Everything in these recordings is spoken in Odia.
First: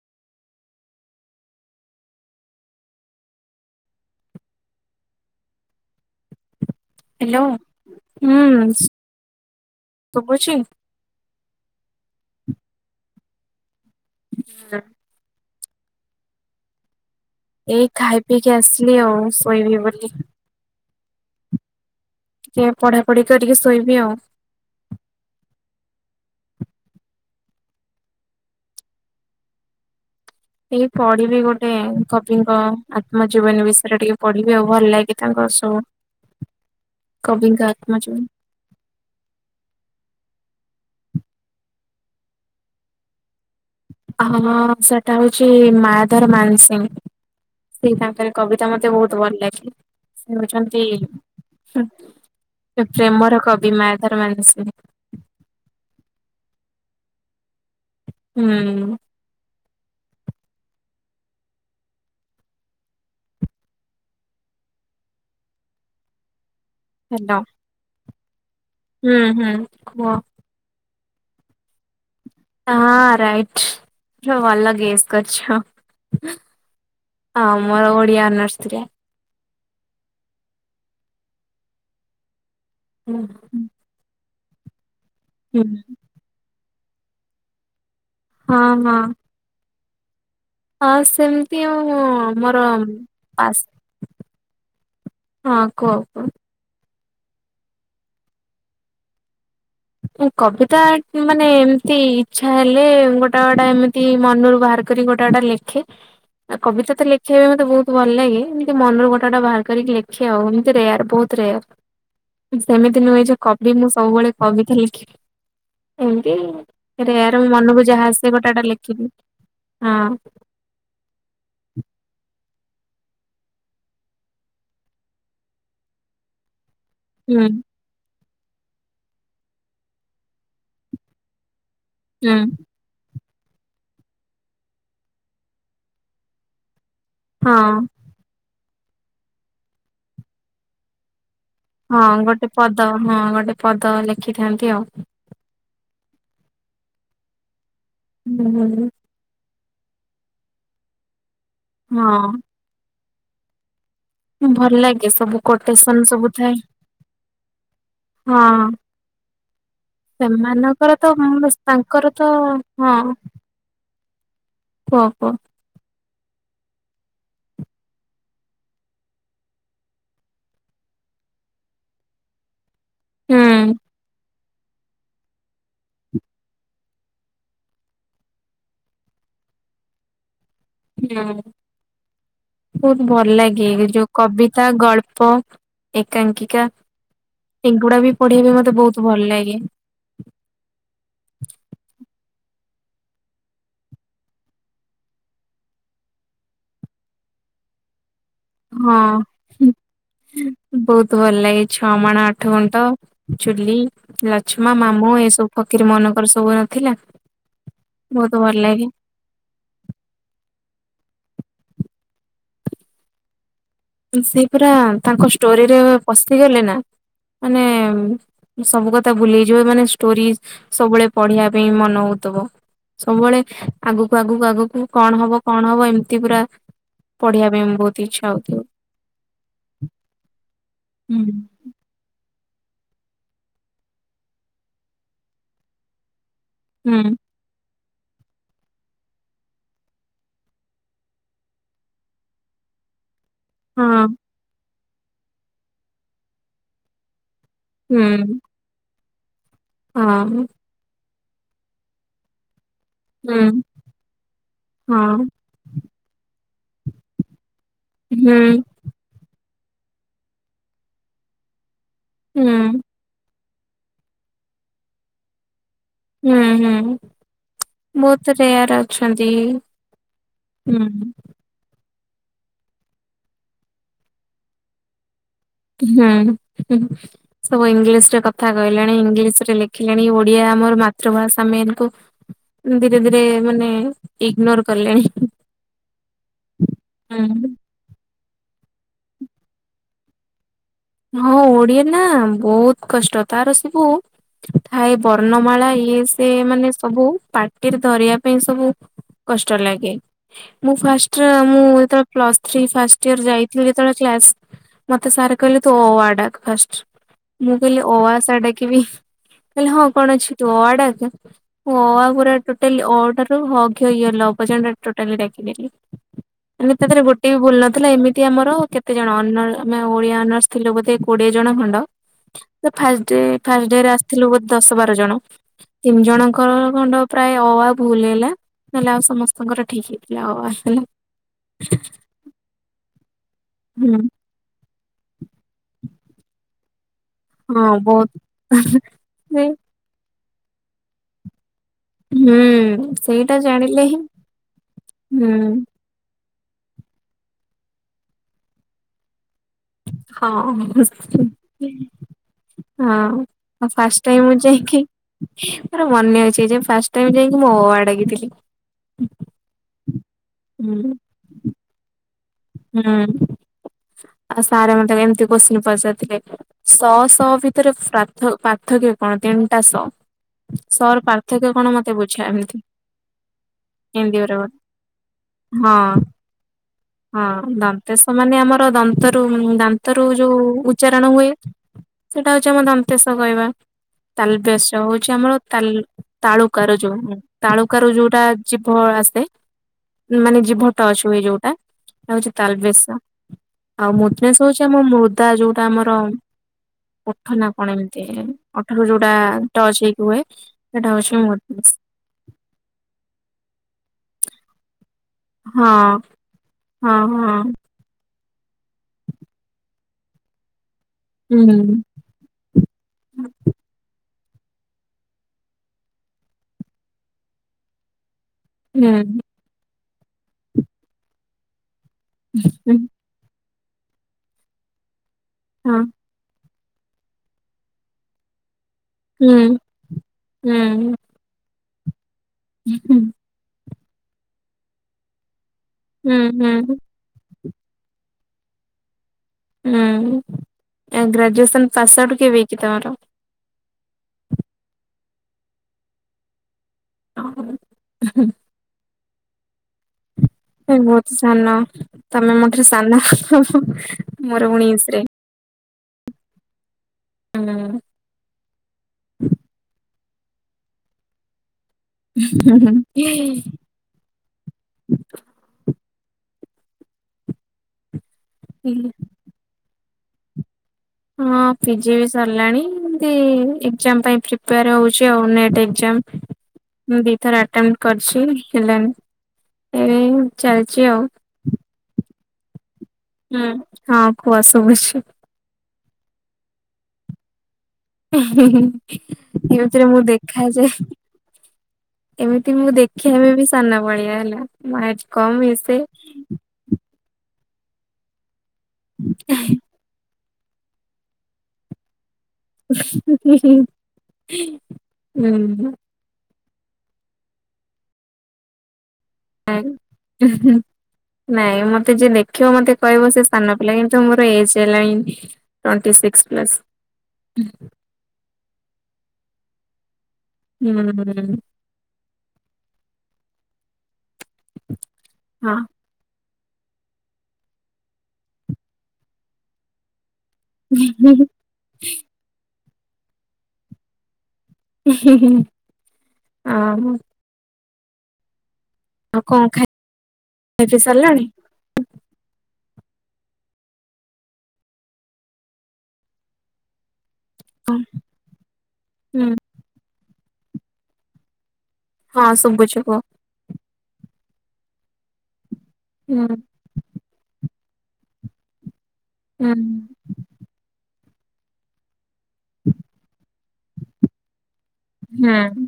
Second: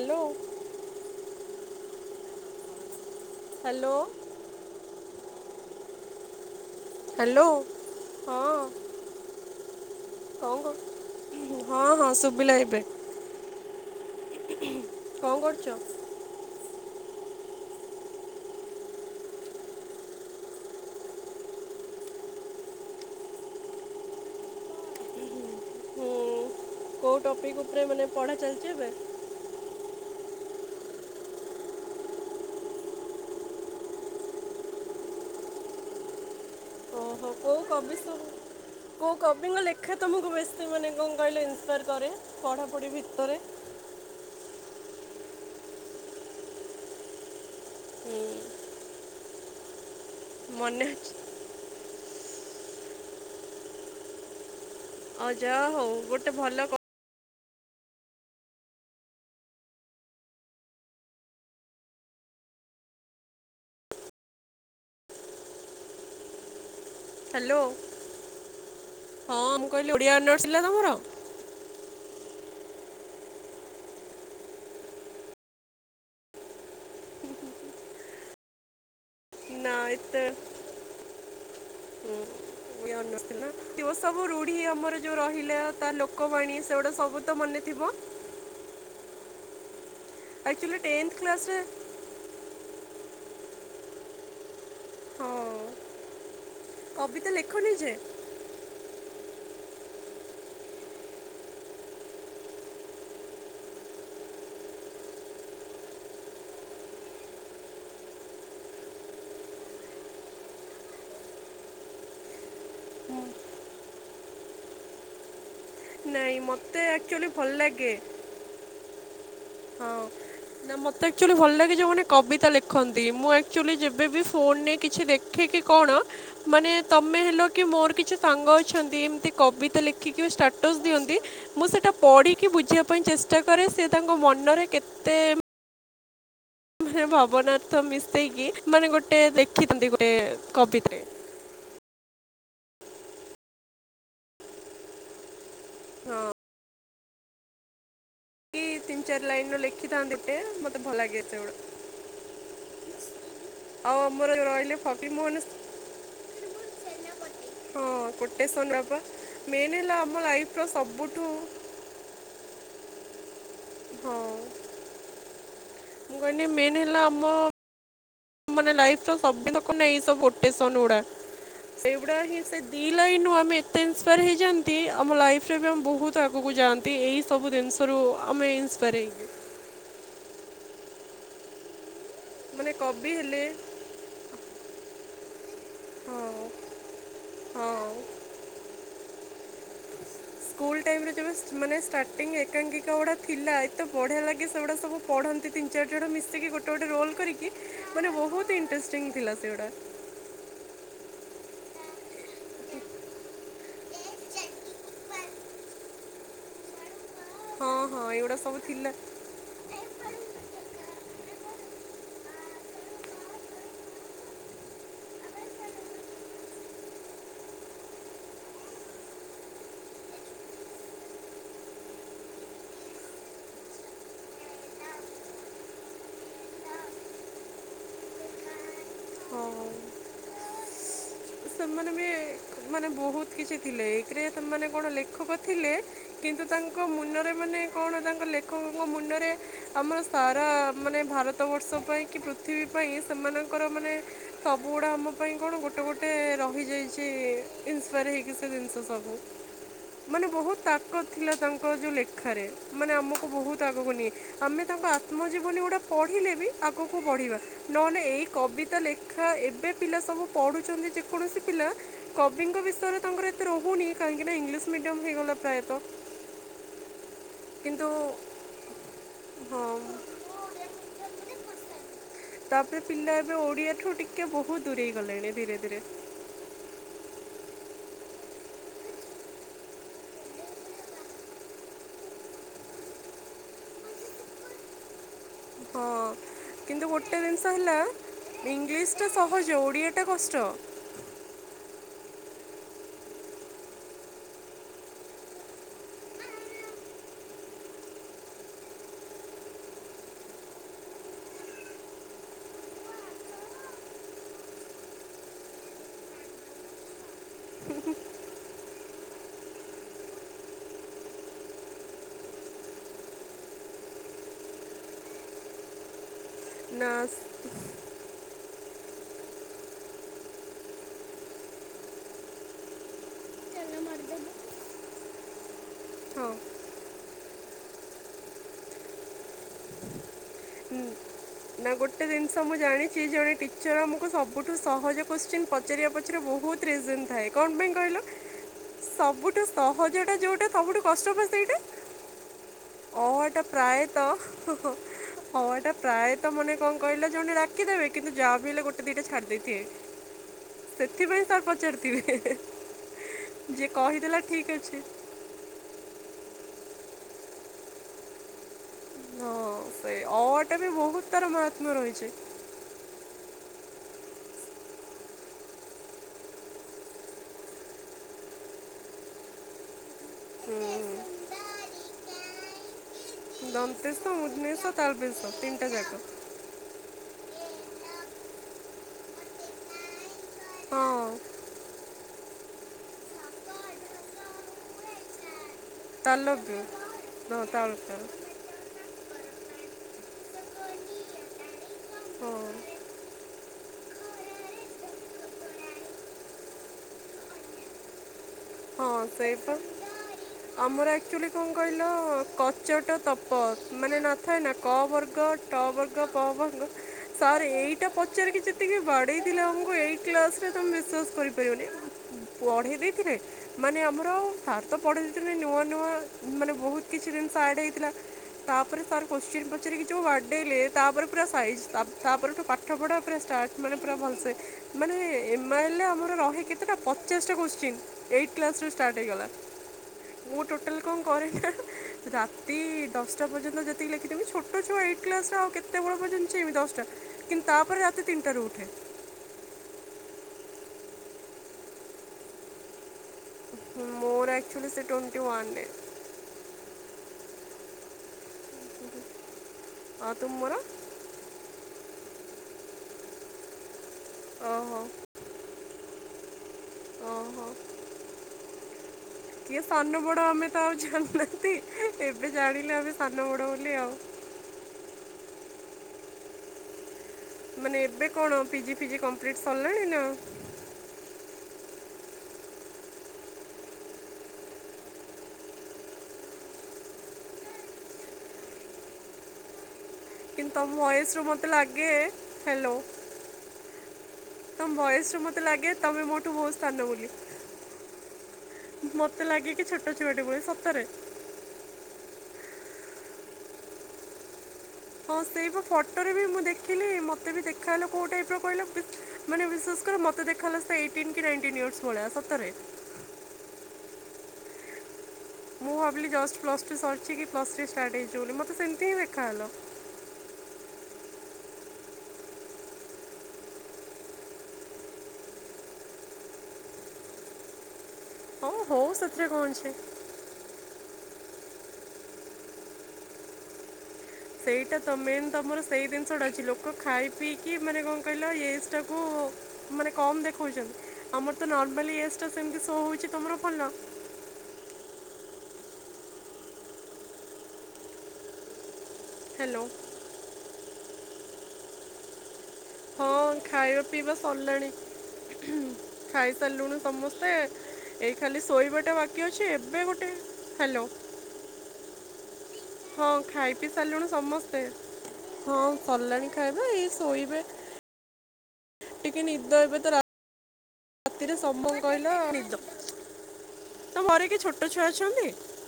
ହ୍ୟାଲୋ। ହ୍ୟାଲୋ। ହ୍ୟାଲୋ ହଁ ହୁଁ ଶୁଭୁଛି କଣ କ ହଁ ହଁ ଶୁଭ ବିଲାଇବେ କୋଉ [unintelligible] [unintelligible] ଏଇ ଖାଇ ପିଇକି ଆସିଲି ଆଉ ଶୋଇବି ବୋଲି ଟିକେ ପଢାପଢି କରିକି ଶୋଇବି ଆଉ। ହୁଁ କୋଉ ଟପିକ ଉପରେ ମାନେ ପଢା ଚାଲିଛି ଏବେ? ଏଇ ପଢିବି ଗୋଟେ କବିଙ୍କ ଆତ୍ମଜୀବନୀ ବିଷୟରେ ଟିକେ ପଢିବି ଆଉ ଭଲ ଲାଗେ ତାଙ୍କ ସବୁ ଓହୋ କୋଉ କବିଙ୍କ କବି ଆତ୍ମଜୀବନୀ। ସବୁ କୋଉ କବିଙ୍କ ଲେଖା ତୁମକୁ ବେଶୀ ମାନେ? ଭିତରେ ପଢ଼ାପଢ଼ି ଭିତରେ ହଁ ସେଟା ହଉଛି ମାତାଧର ମାନସିିଂ ସେ ହୁଁ ତାଙ୍କର କବିତା ମତେ ବହୁତ ଭଲ ଲାଗେ। ସେ ହଉଛନ୍ତି ମନେ ଅଛି ହୁଁ ସେ ପ୍ରେମର କବି ମାୟଧର ମାନସିଂହ। ଅ ଯା ହଉ ଗୋଟେ ଭଲ କ ହୁଁ। ହ୍ୟାଲୋ। ହୁଁ ହଁ ହୁଁ ମୁଁ କହିଲି କୁହ ଓଡିଆ ଅନର୍ସ ଥିଲା ତମର? ହଁ ରାଇଟ ଭଲ ଗେସ୍ କରିଛ ଆଉ ମୋର ଓଡିଆ ଅନର୍ଶ ଥିଲା। ଏଇତ ହୁଁ ହୁଁ। ବି ଆମର ଯୋଉ ରହିଲା ତା ଲୋକବାଣୀ ସେଉଡ଼ା ସବୁ ତ ମନେ ଥିବ? ହଁ ହଁ। ଆକ୍ଚୁଆଲି ହଁ ଟେନ୍ଥ କ୍ଲାସ୍ରେ ସେମିତି ଆଉ ମୋର ପାସ୍ ହଁ କୁହ କୁହ। କବିତା ଲେଖନି ଯେ। ଉଁ କବିତା ମାନେ ଏମତି ଇଚ୍ଛା ହେଲେ ଗୋଟା ଗୋଟା ଏମିତି ମନୁରୁ ବାହାର କରି ଗୋଟା ଗୋଟା ଲେଖେ, ଆ କବିତା ତ ଲେଖିବା ପାଇଁ ମତେ ବୋହୁତ ଭଲ ଲାଗେ, ଏମିତି ମନୁରୁ ଗୋଟା ଗୋଟା ବାହାର କରିକି ଲେଖେ ଆଉ, ଏମିତି ରେୟାର ବୋହୁତ ରେୟାର, ସେମିତି ନୁହେଁ ଯେ କବି ମୁଁ ସବୁବେଳେ କବିତା ଲେଖିବି। ଏମତି ନାଇଁ ମୋତେ ଆକ୍ଚୁଆଲି ରେୟାର ମୋ ଭଲ ମନୁକୁ ଲାଗେ ଯାହା ଆସେ ଗୋଟା ଗୋଟା ଲେଖିଦିଏ। ହଁ ନାଁ ମତେ ଆକ୍ଚୁଆଲି ଭଲ ଲାଗେ ଯୋଉମାନେ କବି ତା ଲେଖନ୍ତି, ମୁଁ ଆକ୍ଚୁଲି ଯେବେ ବି ଫୋନରେ କିଛି ଦେଖେ କି କଣ ମାନେ ତମେ ହେଲ ହୁଁ କି ମୋର କିଛି ସାଙ୍ଗ ଅଛନ୍ତି ଏମତି କବିତା ଲେଖିକି ବି ଷ୍ଟାଟସ୍ ଦିଅନ୍ତି। ମୁଁ ସେଇଟା ହୁଁ ପଢିକି ବୁଝିବା ପାଇଁ ଚେଷ୍ ଟା କରେ ସିଏ ତାଙ୍କ ମ ନରେ କେତେ ମାନେ ହଁ। ଭାବନାର୍ଥ ମିଶେଇକି ମାନେ ଗୋଟେ ଦେଖିଥାନ୍ତି ଗୋଟେ କବିତାରେ। ହଁ ଗୋଟେ ପଦ ହଁ ଗୋଟେ ପଦ ଲେଖିଥାଆନ୍ତି ଆଉ। ହଁ ହୁଁ ତିନ୍ ଚାର ଲାଇନର ଲେ ଖି ଥାନ୍ତି ଗୋଟେ ମତେ ଭଲ ଲାଗେ ସେଉଡ଼ା। ହଁ। ଆଉ ଆମର ଯୋଉ ରହିଲେ ଭଲ ଲାଗେ ଫକୀର ମୋହନ ସବୁ କୋଟେସନ ସବୁ ଥାଏ, ହଁ ହଁ କୋଟେସନ ବାପା ମେନ୍ ହେଲା ଆମ ଲାଇଫ ର ସେମାନଙ୍କର ତ ସବୁଠୁ ତାଙ୍କର ତାଙ୍କର ତ ହଁ। ହଁ। ଓ ହୋ। ମୁଁ କହିନି ମେନ୍ ହେଲା ଆମ ମାନେ ଲାଇଫର ସବିତକ ନାଁ ଏଇ ସବୁ କୋଟେସନ ଉଡା, ସେଉଡା ହିଁ ସେ ଦି ଲାଇନୁ ଆମେ ହୁଁ। ଏତେ ଇନ୍ସପାୟାର ହେଇଯାଆନ୍ ନ୍ତି ଆମ ଲାଇଫରେ ବି ଆମ ବୋହୁତ ଆଗୁକୁ ଯାଆନ୍ତି, ଏଇ ସବୁ ଦିନିଷରୁ ଆମେ ଇନ୍ସପାୟାର ହେଇକି। ହଁ। ମାନେ ବୋହୁତ କବି ଭଲ ହେଲେ ଲାଗେ ଯୋଉ କବିତା ଗଳ୍ ପ ହଁ ଏକାଙ୍କିକା, ହଁ ଏଗୁଡା ବି ପଢ଼ିବା ପାଇଁ ମତେ ବୋହୁତ ଭଲ ଲାଗେ। ଇଏ ସ୍କୁଲ ଟାଇମରେ ଯେବେ ସ୍ ମାନେ ଷ୍ଟାର୍ଟିଂ ଏକାଙ୍କିଙ୍କା ଉଡ଼ା ଥିଲା ଏତେ ବଢ଼ିଆ ଲାଗେ ସେଉଡ଼ା ସବୁ ପଢ଼ନ୍ତି ତିନି ଚାରିଜଣ ମିଶିକି ଗୋଟେ ଗୋଟେ ରୋଲ୍ କରିକି ମାନେ ବୋହୁ ହଁ ହୁଁ ବୋଉ ତ ଭଲ ଲାଗେ ଛଅ ମାଣ ଆଠ ଗୁଣ୍ଠ, ଚୁଲି, ଲଚ୍ଛମା, ମାମୁଁ, ଏସବୁ ଫଖିର ମୋହନଙ୍କର ସବୁ ନଥିଲା? ହଁ ହଁ ବହୁତ ଏଇଗୁଡା ଭଲ ସବୁ ଲାଗେ। ଥିଲା। ସେ ପୁରା ତାଙ୍କ ଷ୍ଟୋରିରେ ପଶିଗଲେ ନା ମାନେ ସବୁ କଥା ଭୁଲିଯିବ, ମାନେ ଷ୍ଟୋରି ସବୁବେଳେ ପଢିବା ପାଇଁ ମନ ହଉଥିବ ସବୁବେଳେ ଆଗକୁ ଆଗକୁ ଆଗକୁ କଣ ହବ କଣ ହବ ଏମିତି ପୁରା ପଢିବା ପାଇଁ ବହୁତ ଇଚ୍ଛା ହଉଥିବ। ହଁ ହୁଁ ସେମାନେ ବି ମାନେ ବହୁତ କିଛି ଥିଲେ ଏଥିରେ ମାନେ କଣ ଲେଖକ ଥିଲେ କିନ୍ତୁ ତାଙ୍କ ହୁଁ ମୁନରେ ମାନେ କଣ ତାଙ୍କ ଲେଖକଙ୍କ ମୁଣ୍ଡରେ ଆମର ସାରା ମାନେ ଭାରତବର୍ଷ ପାଇଁ କି ପୃଥିବୀ ପାଇଁ ସେମାନଙ୍କର ହଁ ମାନେ ସବୁ ବୁଗୁଡା ଆମ ପାଇଁ କଣ ଗୋଟେ ଗୋଟ ତେ ରହିଯାଇଚି। ହୁଁ ଇନ୍ସପାୟାର ହେଇକି ସେ ଜିନିଷ ସବୁ। ମାନେ ହଁ ବହୁତ ତାକତ ଥିଲା ତାଙ୍କ ଯୋଉ ଲେଖାରେ ମାନେ ଆମୁକୁ ହୁଁ ବହୁତ ଆଗକୁ ନିଏ ଆମେ ତାଙ୍କ ହଁ ଆତ୍ମଜିବନୀ ଗୁଡ଼ା ପଢ଼ିଲେ ବି ଆଗୁକୁ ବଢ଼ିବା ନହେଲେ ଏଇ ହୁଁ କବିତା ଲେଖା ଏବେ ପିଲା ସବୁ ପଢୁ ଛନ୍ତି ଯେକୌଣସି ପିଲା ହୁଁ କବିଙ୍କ ବିଷୟରେ ତାଙ୍କର ଏ ଏତେ ରହୁନି କାହିଁକି ନା ଇଂଲିଶ ମିଡିୟମ ହେଇଗଲା ପ୍ରାୟ ହୁଁ ହୁଁ କିନ୍ତୁ ବହୁତ ରେୟାର ଅଛନ୍ତି ହଁ ହୁଁ। ତାପରେ ପିଲା ଏବେ ଓଡିଆ ଠୁ ଟିକେ ବହୁତ ଦୂରେଇ ଗଲେଣି ଭି ହୁଁ ସବୁ ଇଂଲିଶ ରେ କଥା କହିଲେଣି ଇଂଲିଶରେ ଲେଖିଲେଣି ଓଡିଆ ଆମର ମାତୃଭାଷା ମେନକୁ ଧୀରେ ଧୀରେ ମାନେ ଇଗନୋର କଲେଣି। ହଁ କିନ୍ତୁ ଗୋଟେ ଜିନିଷ ହୁଁ। ହେଲା ଇଂଲିଶଟା ସହଜ ଓଡ଼ିଆଟା କଷ୍ଟ ହଁ ଓଡିଆ ନା ବହୁତ କଷ୍ଟ ତାର ସବୁ ଥାଏ ବର୍ଣ୍ଣମାଳା ଇଏ ସେ ମାନେ ସବୁ ପାଟିରେ ଧରିବା ପାଇଁ ସବୁ କଷ୍ଟ ଲାଗେ ମୁଁ ଫାଷ୍ଟ ମୁଁ ଯେତେବେଳେ ପ୍ଲସ ଥ୍ରୀ ଫାଷ୍ଟ ଇଅର ଯାଇଥିଲି ଯେତେବେଳେ କ୍ଲାସ ମତେ ସାର୍ କହିଲେ ତୁ ଅ ଆ ଡାକ୍ ଫାଷ୍ଟ ମୁଁ କହିଲି ଅ ଆ ସାର୍ ଡାକିବି କହିଲେ ହଁ କଣ ଅଛି ତୁ ଅ ଆ ଡାକ୍ ମୁଁ ଅ ଆ ଗୁରା ଟୋଟାଲି ଅ ଠାରୁ ହ କ୍ଷ ୟ ଲ ପର୍ଯ୍ୟନ୍ତ ଟୋଟାଲି ଡାକିଲି। ମାନେ ତାଦିହରେ ନା ଗୋଟେ ବି ଭୁଲ ନଥିଲା ଏମି ମିତି ଆମର କେତେ ଜଣ ଅନର ଆମେ ଓଡିଆ ଅର୍ନସ୍ ଥିଲୁ ବୋଧେ କୋଡିଏ ଜଣ ଖଣ୍ଡ ଫାଷ୍ଟ ଡେ ଫାଷ୍ଟ ଡେରେ ଆସିଥିଲୁ ବୋଧେ ଦଶ ବାର ଜଣ ତିନି ହଁ ଜଣଙ୍କର ଖଣ୍ଡ ପ୍ରାୟ ଅ ଆ ଭୁଲ ହେଲା ନହେଲେ ଆଉ ସମସ୍ତଙ୍କର ଠିକ ହେଇଥିଲା ଅ ଆ ହେଲା। ଉଁ, ପିକ୍ଚର ହୁଁ ଆମୁକୁ ସବୁଠୁ ସହଜ କୋଶ୍ଚିନ୍ ପଚାରିବା ପଚାରିବା ବହୁତ ରିଜିନ୍ ଥାଏ କଣ ପାଇଁ ହଁ କହିଲ ବହୁତ ସବୁଠୁ ସହଜଟା ଯୋଉ ଟା ସବୁଠୁ କଷ୍ଟ ବା ସେଇଟା। ହୁଁ ଅ ଆ ସେଇଟା ଟା ପ୍ରାୟ ଜାଣିଲେ ହିଁ ତ ଅ ହୁଁ ଆ ଟା ପ୍ରାୟ ତ ମାନେ କଣ କହିଲ ଜଣେ ଡାକି ଦବେ କିନ୍ତୁ ଯାହା ବି ହେଲେ ଗୋଟେ ଦିଟା ଛାଡି ଦେଇଥିବେ। ହଁ ହଁ ଫାଷ୍ଟ ସେଥିପାଇଁ ସାର୍ ପଚାରିଥିବେ ଯିଏ କହିଦେଲା ଟାଇମ ମୁଁ ଠିକ୍ ଯାଇକି ଅଛି ମୋର୍ ମନେ ଅଛି। ସେ ଯୋଉ ଫାଷ୍ଟ ଟାଇମ ଯାଇକି ମୁଁ ଅ ଆ ଡାକିଥିଲି। ଅ ଟା ବି ବହୁତ ତାର ମହାତ୍ମ୍ୟ ରହିଛି। ହୁଁ ଆଉ ସାରେ ମ ଏମିତି କୋସିନ ପଚାରି ଥିଲେ ଶହ ଶହ ଭିତରେଥ ପାର୍ଥକ୍ୟ କଣ ତିନିଟା ଶହ? ସର ପାର୍ଥକ୍ୟ କଣ ମତେ [inaudible] ଦମତେସ ଏମିତି ଗୋଟେ ଗୋଟେ। ମୁଦନିସ ତାଲ ବିସ ତିନଟା ହଁ ଜାଗ ହଁ ଦନ୍ତେଶ ମାନେ ଆମର ଦନ୍ତରୁ ଦାନ୍ତରୁ ଯଉ ଉଚ୍ଚାରଣ ହୁଏ ସେଇଟା ହଉଛି ଆମର ଦନ୍ତେଶ କହିବା ତାଲବେେଶ ହଉଛି ଆମର ତା ତାଳୁକାର ର ଯୋଉ ତାଳୁକାର ର ଯୋଉଟା ଜୀଭ ଆସେ ମାନେ ଜୀଭଟ ଅଛୁଏ ଯୋଉଟା ହଉଛି ହଁ ତାଲ ବିସ ଆଉ ମୁଦନେସ୍ ହଉଛି ଆମ ମୃଦା ଯୋଉଟା ଆମର ପଠ ନା କଣ ଏମିତି ଓଠରୁ ହଁ ଯୋଉଟା ସେଇପ ଟଚ୍ ହେଇକି ହୁଏ ସେଟା ଆମର ହଉଛି ଆକ୍ଚୁଆଲି କଣ ମୁଡନେସ୍। କହିଲ କଚଟ ତପତ ମାନେ ନଥାଏ ନା କବର୍ ହଁ ଟବର୍ଗ ପବର୍ଗ ହଁ ହଁ ସାର୍ ଏଇଟା ପ ପଚାରିକି ଯେତିକି ବାଡେଇ ଥିଲେ ଆମକୁ ଏଇଟ କ୍ଲାସ ରେ ତ ବିଶ୍ୱାସ ହୁଁ କରିପାରିବନି ପଢେଇ ଦେଇଥିଲେ। ମାନେ ଆମର ସ ତ ପଢରେ ନୂଆ ନୂଆ ମାନେ ବହୁତ କିଛି ଜିନିଷ ଆଡ଼୍ ହେଇଥିଲା ତାପରେ ହୁଁ ସାର କ୍ୱେଶ୍ଚିନ ପଚରିକି ଯୋଉ ବାଟେଇଲେ ତାପରେ ପୁରା ସାଇଜ୍ ତା ତାପରେଠୁ ପାଠ ହୁଁ ପଢା ଉପରେ ଷ୍ଟାର୍ଟ ମାନେ ପୁରା ଭଲସେ ମାନେ ଏମାଏଲ୍ ହଁ ରେ ଆମର ରହେ କେତେ ସେଟା ପଚେଷ୍ଟା କ୍ୱେଶ୍ଚେନ୍ ଏଇ କ୍ଲାସରୁ ଷ୍ଟାର୍ଟ ହେଇଗଲା ହୁଁ ମୁଁ ହୁଁ ଟୋଟାଲ କଣ କରିନା ରାତି ହୁଁ ଦଶଟା ପର୍ଯ୍ୟନ୍ତ ଯେ [inaudible] ଛୋଟ ଏଇଟ କ୍ଲାସରେ ଆଉ କେତେ କେତେବେଳେ ହୁଁ ପର୍ଯ୍ୟନ୍ତ ଚେନେବେ ହୁଁ। ଦଶଟା କିନ୍ତୁ ତାପରେ ରାତି ତିନିଟାରୁ ଉଠେ। ହୁଁ ଗ୍ରାଜୁଏସନ୍ ପାସ ଆଉଟ କେବେ ହେଇଛି ତମର? ମୋର ଆକ୍ଚୁଲି ସେ ଟ୍ୱଣ୍ଟିୱାନ୍ ରେ। ହଁ,। ଆଉ ତୁମର ସେ ବହୁତ ସାନ ତମେ ମୋଠାରୁ ସାନ ମୋର ଓହୋ ଉଣେଇଶ ରେ। ଓ ହୋ କିଏ ସାନୁ ବଡ ଆମେ ଆଉ ଜାନିନାହାନ୍ତି ଏବେ ଜାଣିଲେ ଆମେ ସାନ ବଡ ବୋଲି ଆଉ, ମାନେ ଏବେ କଣ ପିି ଜି ହୁଁ ଫିଜି କମ୍ପ୍ଲିଟ ସ ନାଁ ନାଁ ହଁହଁ ପିଜିବି ସରିଲାଣି ଏମତି ଏକ୍ଜାମ ପାଇଁ ପ୍ରିପେୟାର ହେଉଛି ଆଉ ନେଟ୍ ଏକ୍ଜାମ ଦୁଇଥର ଆଟେମ୍ପଟ କରିଛି ହେଲାନି, ଏବେ କିନ୍ତୁ ତମ ଚାଲିଛି ଆଉ। ଭୟସ ରୁ ମତେ ଲାଗ କିଏ ହ୍ୟାଲୋ ହୁଁ ହଁ କୁହ ତମ ଶୁଭଛି, ଭଏସ୍ରୁ ମୋତେ ଲାଗେ ତମେ ମୋଠୁ ବହୁତ ସାନ ବୋଲି ମୋତେ ଲାଗେ କି ଏମିତିରେ ଛୋଟ ମୁଁ ଛୁଆଟେ ବୋଲି ଦେଖାଯାଏ ସତରେ ଏମିତି ମୁଁ ଦେଖିବା ବି ସାନ ଭଳିଆ ହେଲା, ହାଇଟ ହଁ କମ୍ ଇଏ ସେଇବା ସିଏ ଫଟୋରେ ବି ମୁଁ ଦେଖିଲି ମତେ ବି ଦେଖ ଦେଖାଗଲା କୋଉ ଟାଇପର ମୁଁ ମାନେ ବିଶ୍ୱାସ କର ଦେଖାଗଲା ଏଇଟିନ୍ କି ନାଇଣ୍ଟିନ୍ ଇଅରସ ଭଳିଆ ସ ଉ ହୁଁ ହୁଁ ହୁଁ, ମୁଁ ଭାବିଲି ଯଷ୍ଟ ପ୍ଲସ ଟୁ ସରିଛି କି ପ୍ଲସ ଥ୍ରୀ ଷ୍ଟାଟ ହେଇଚି ବୋଲି ସେମିତିିଁ ଆନ୍ ହଁ ହୁଁ ନାଇଁ ମୋତେ ଯିଏ ଦେଖିବ ମୋତେ କହିବ ସେ ସାନ ପିଲା କିନ୍ତୁ ମୋର ଏଜ୍ ହେଲାଣି ଟୋଣ୍ଟି ସିକ୍ସ ପ୍ଲସ୍, ହଉ ହଉ ସେଥିରେ କଣ ଅଛି, ହୁଁ, ସେଇଟା ତମେ ତମର ସେଇ ଜିନିଷଟା ଅଛି ଲୋକ ଖାଇ ପିଇକି ମାନେ କଣ କହିଲ ଏଜଟା କୁ ମାନେ କମ ଦେ ଖୁଛନ୍ତି ଆମର ତ ନର୍ମାଲି ଏଜଟା ସେମ ହେଉଛି ତୁମର ଭଲ? ଉଁ ହୁଁହୁଁ ଆଉ କଣ ହ୍ୟାଲୋ। ଖାଇ ପିଇ ସାରିଲଣି। ହଁ ଖାଇବା ପିଇବା ସରିଲାଣି -ଖାଇସାରିଲୁଣୁ ସମସ୍ତେ। ଏ -ଏଇ ଖାଲି ଶୋଇବାଟା ବାକି ହୁଁ ଅଛି ଏବେ ଗୋଟେ। ହ୍ୟାଲୋ। ହଁ ସବୁ। ହଁ ଖାଇ ପିଇ ସାରିଲୁଣୁ ସମସ୍ତେ। ହଁ ହୁଁ ସରିଲାଣି ଖାଇବା ଏଇ ଶୋଇବେ ଟିକେ ହୁଁ ନିଦ ଏବେ ତ ରା ରାତିରେ ସମ୍ଭବ କହିଲେ ତ ନିଦ ତମ ଘରେ କିଏ ଛୋଟ ଛୁଆ ଅଛନ୍ତି? ହୁଁ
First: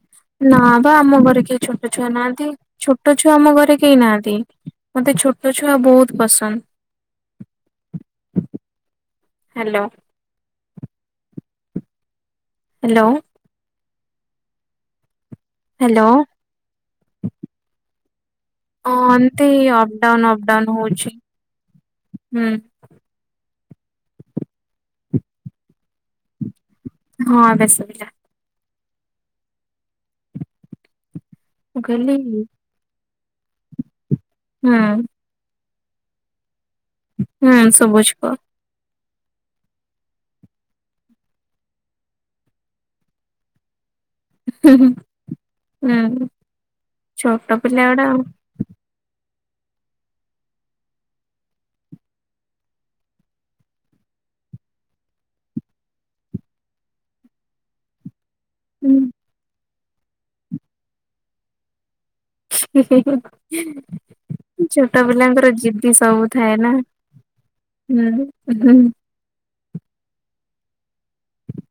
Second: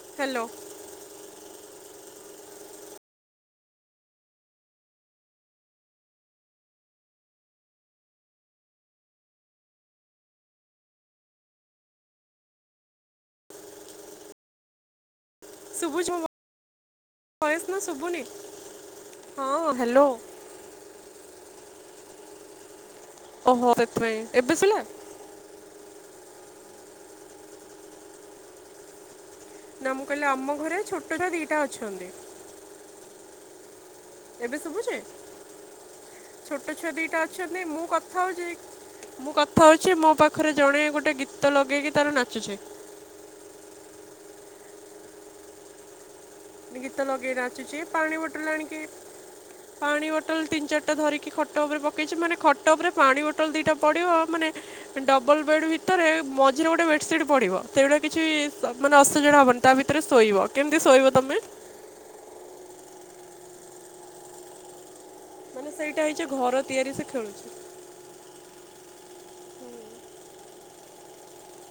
ହ୍ୟାଲୋ ନା ବା ଆମ ଘର କେହି ଛୋଟ ଛୁଆ ନାହାଁନ୍ତି। ଛୋଟ ଛୁଆ ଆମ ଘରେ କେହି ନାହାନ୍ତି। ମତେ ଛୋଟ ଛୁଆ ବହୁତ ପସନ୍ଦ। ହ୍ୟାଲୋ। ହ୍ୟାଲୋ। ହ୍ୟାଲୋ ଶୁଭୁଚି ମୋ ଭଏସ୍ ନା ଶୁଭୁନି? ଅନ୍ତି ହଁ ହ୍ୟାଲୋ ଅପଡାଉନ୍ ଅପଡାଉନ୍ ହଉଛି। ହୁଁ। ଓହୋ ସେଥିପାଇଁ ଏବେ ସଇଲା ହଁ ଏବେ ଶୁଭିଲା। ନା ମୁଁ କହିଲି ଆମ ଘରେ ଛୋଟ ଛୋଟଛୁଆ ଦିଟା ମୁଁ ଅଛନ୍ତି। କହିଲି ହୁଁ ଏବେ ଶୁଭୁଚି? ଛୋଟ ଛୁଆ ଦିଟା ହୁଁ ଅଛନ୍ତି ମୁଁ ଶୁଭୁଛି କଥା କୁହ। ହଉଛି ମୁଁ କଥା ହଉଛି ମୋ ପାଖରେ ଜଣେ ଗୋଟେ ଗୀତ ଲଗେଇକି ତାର ନାଚୁଛି। ହୁଁ। ଗୀତ ଲଗେଇ ଛୋଟ ନାଚୁଚି ପିଲା ଗୁଡା ପାଣି ଆଉ। ବୋଟଲ୍ ଆଣିକି ପାଣି ବୋଟଲ୍ ତିନି ଚାରିଟା ଧରିକି ଖଟ ଉପରେ ପକେଇଚି ମାନେ ଖଟ ଉପରେ ପାଣି ବୋଟଲ ଦିଟା ପଡିବ ମାନେ ଡବଲ ବେଡ୍ ଭିତରେ ମଝିରେ ଗୋଟେ ବେଡସିଟ୍ ପଡିବ। ତେଣେ କିଛି ସବ୍ ମାନେ ହୁଁ ଅସଜଡା ହବନି। ତା ଭିତରେ ଶୋଇବ କେନ୍ତି ଶୋଇବ ତମେ? ଉଁ ହୁ ହୁ ଉଁ ଛୋଟ ପିଲାଙ୍କ ମାନେ ଜିଦି ସେଇଟା ହେଇଛି ସବୁ ଘର ଥାଏ ନା ତିଆରି ସେ ଖେଳୁଛି ହୁଁହୁଁ।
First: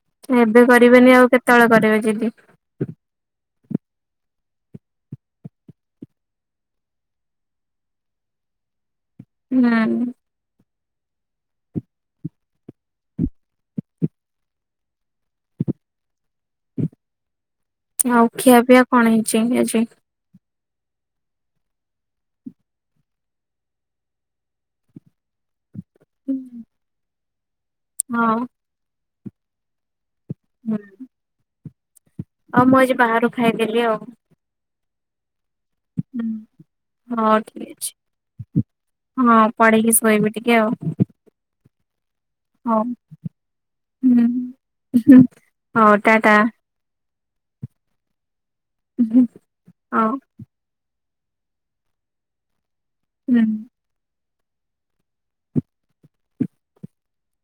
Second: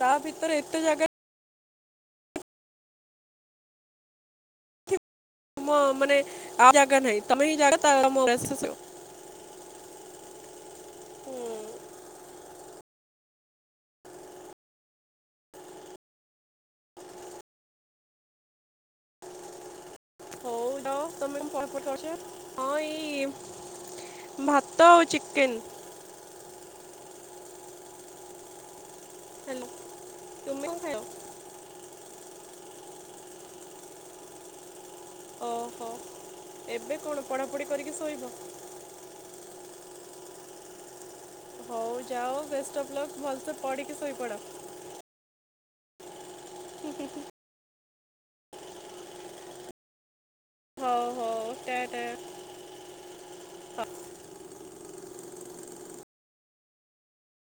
ତା ଭିତରେ ଏବେ ଏତେ ଜାଗା କରିବେନି ଆଉ କେ କେତେବେଳେ କରିବେ ଜିଦି। ଥିବ, ମୋ ମାନେ ଆଉ ଜାଗା ନାହିଁ ତମେ ହିଁ ଜାଗା ତ [unintelligible] ହୁଁ ଉଁ। ହୁଁ। ଆଉ ଖିଆ ପିଆ କଣ ହେଇଛି ଆଜି? ହଉ ରହ ତମେ କଣ ପଚାରୁଛ ହଁ ଏଇ ଭାତ ଆଉ ଚିକେନ୍। ହୁଁ। ହଁ। ହେଲା। [unintelligible] ଆଉ ମୁଁ ଆଜି ବାହାରୁ ଖାଇଦେଲି ଆଉ। ଓହୋ ହୁଁ ଏବେ କଣ ହଁ ପଢ଼ାପଢ଼ି ଠିକ ଅଛି, କରିକି ଶୋଇବ? ହଁ ପଢିକି ଶୋଇ ଶୋଇବି ଟିକେ ଆଉ। ହଉ ଯାଅ ବେଷ୍ଟ ହଉ। ଅଫ୍ ଲକ୍, ଭଲସେ ପଢିକି ହୁଁ ଶୋଇପଡ। ହଉ ଟାଟା। [unintelligible] ହଁ ହଉ ହଉ ଟା ଟା। ହୁଁ। ହଁ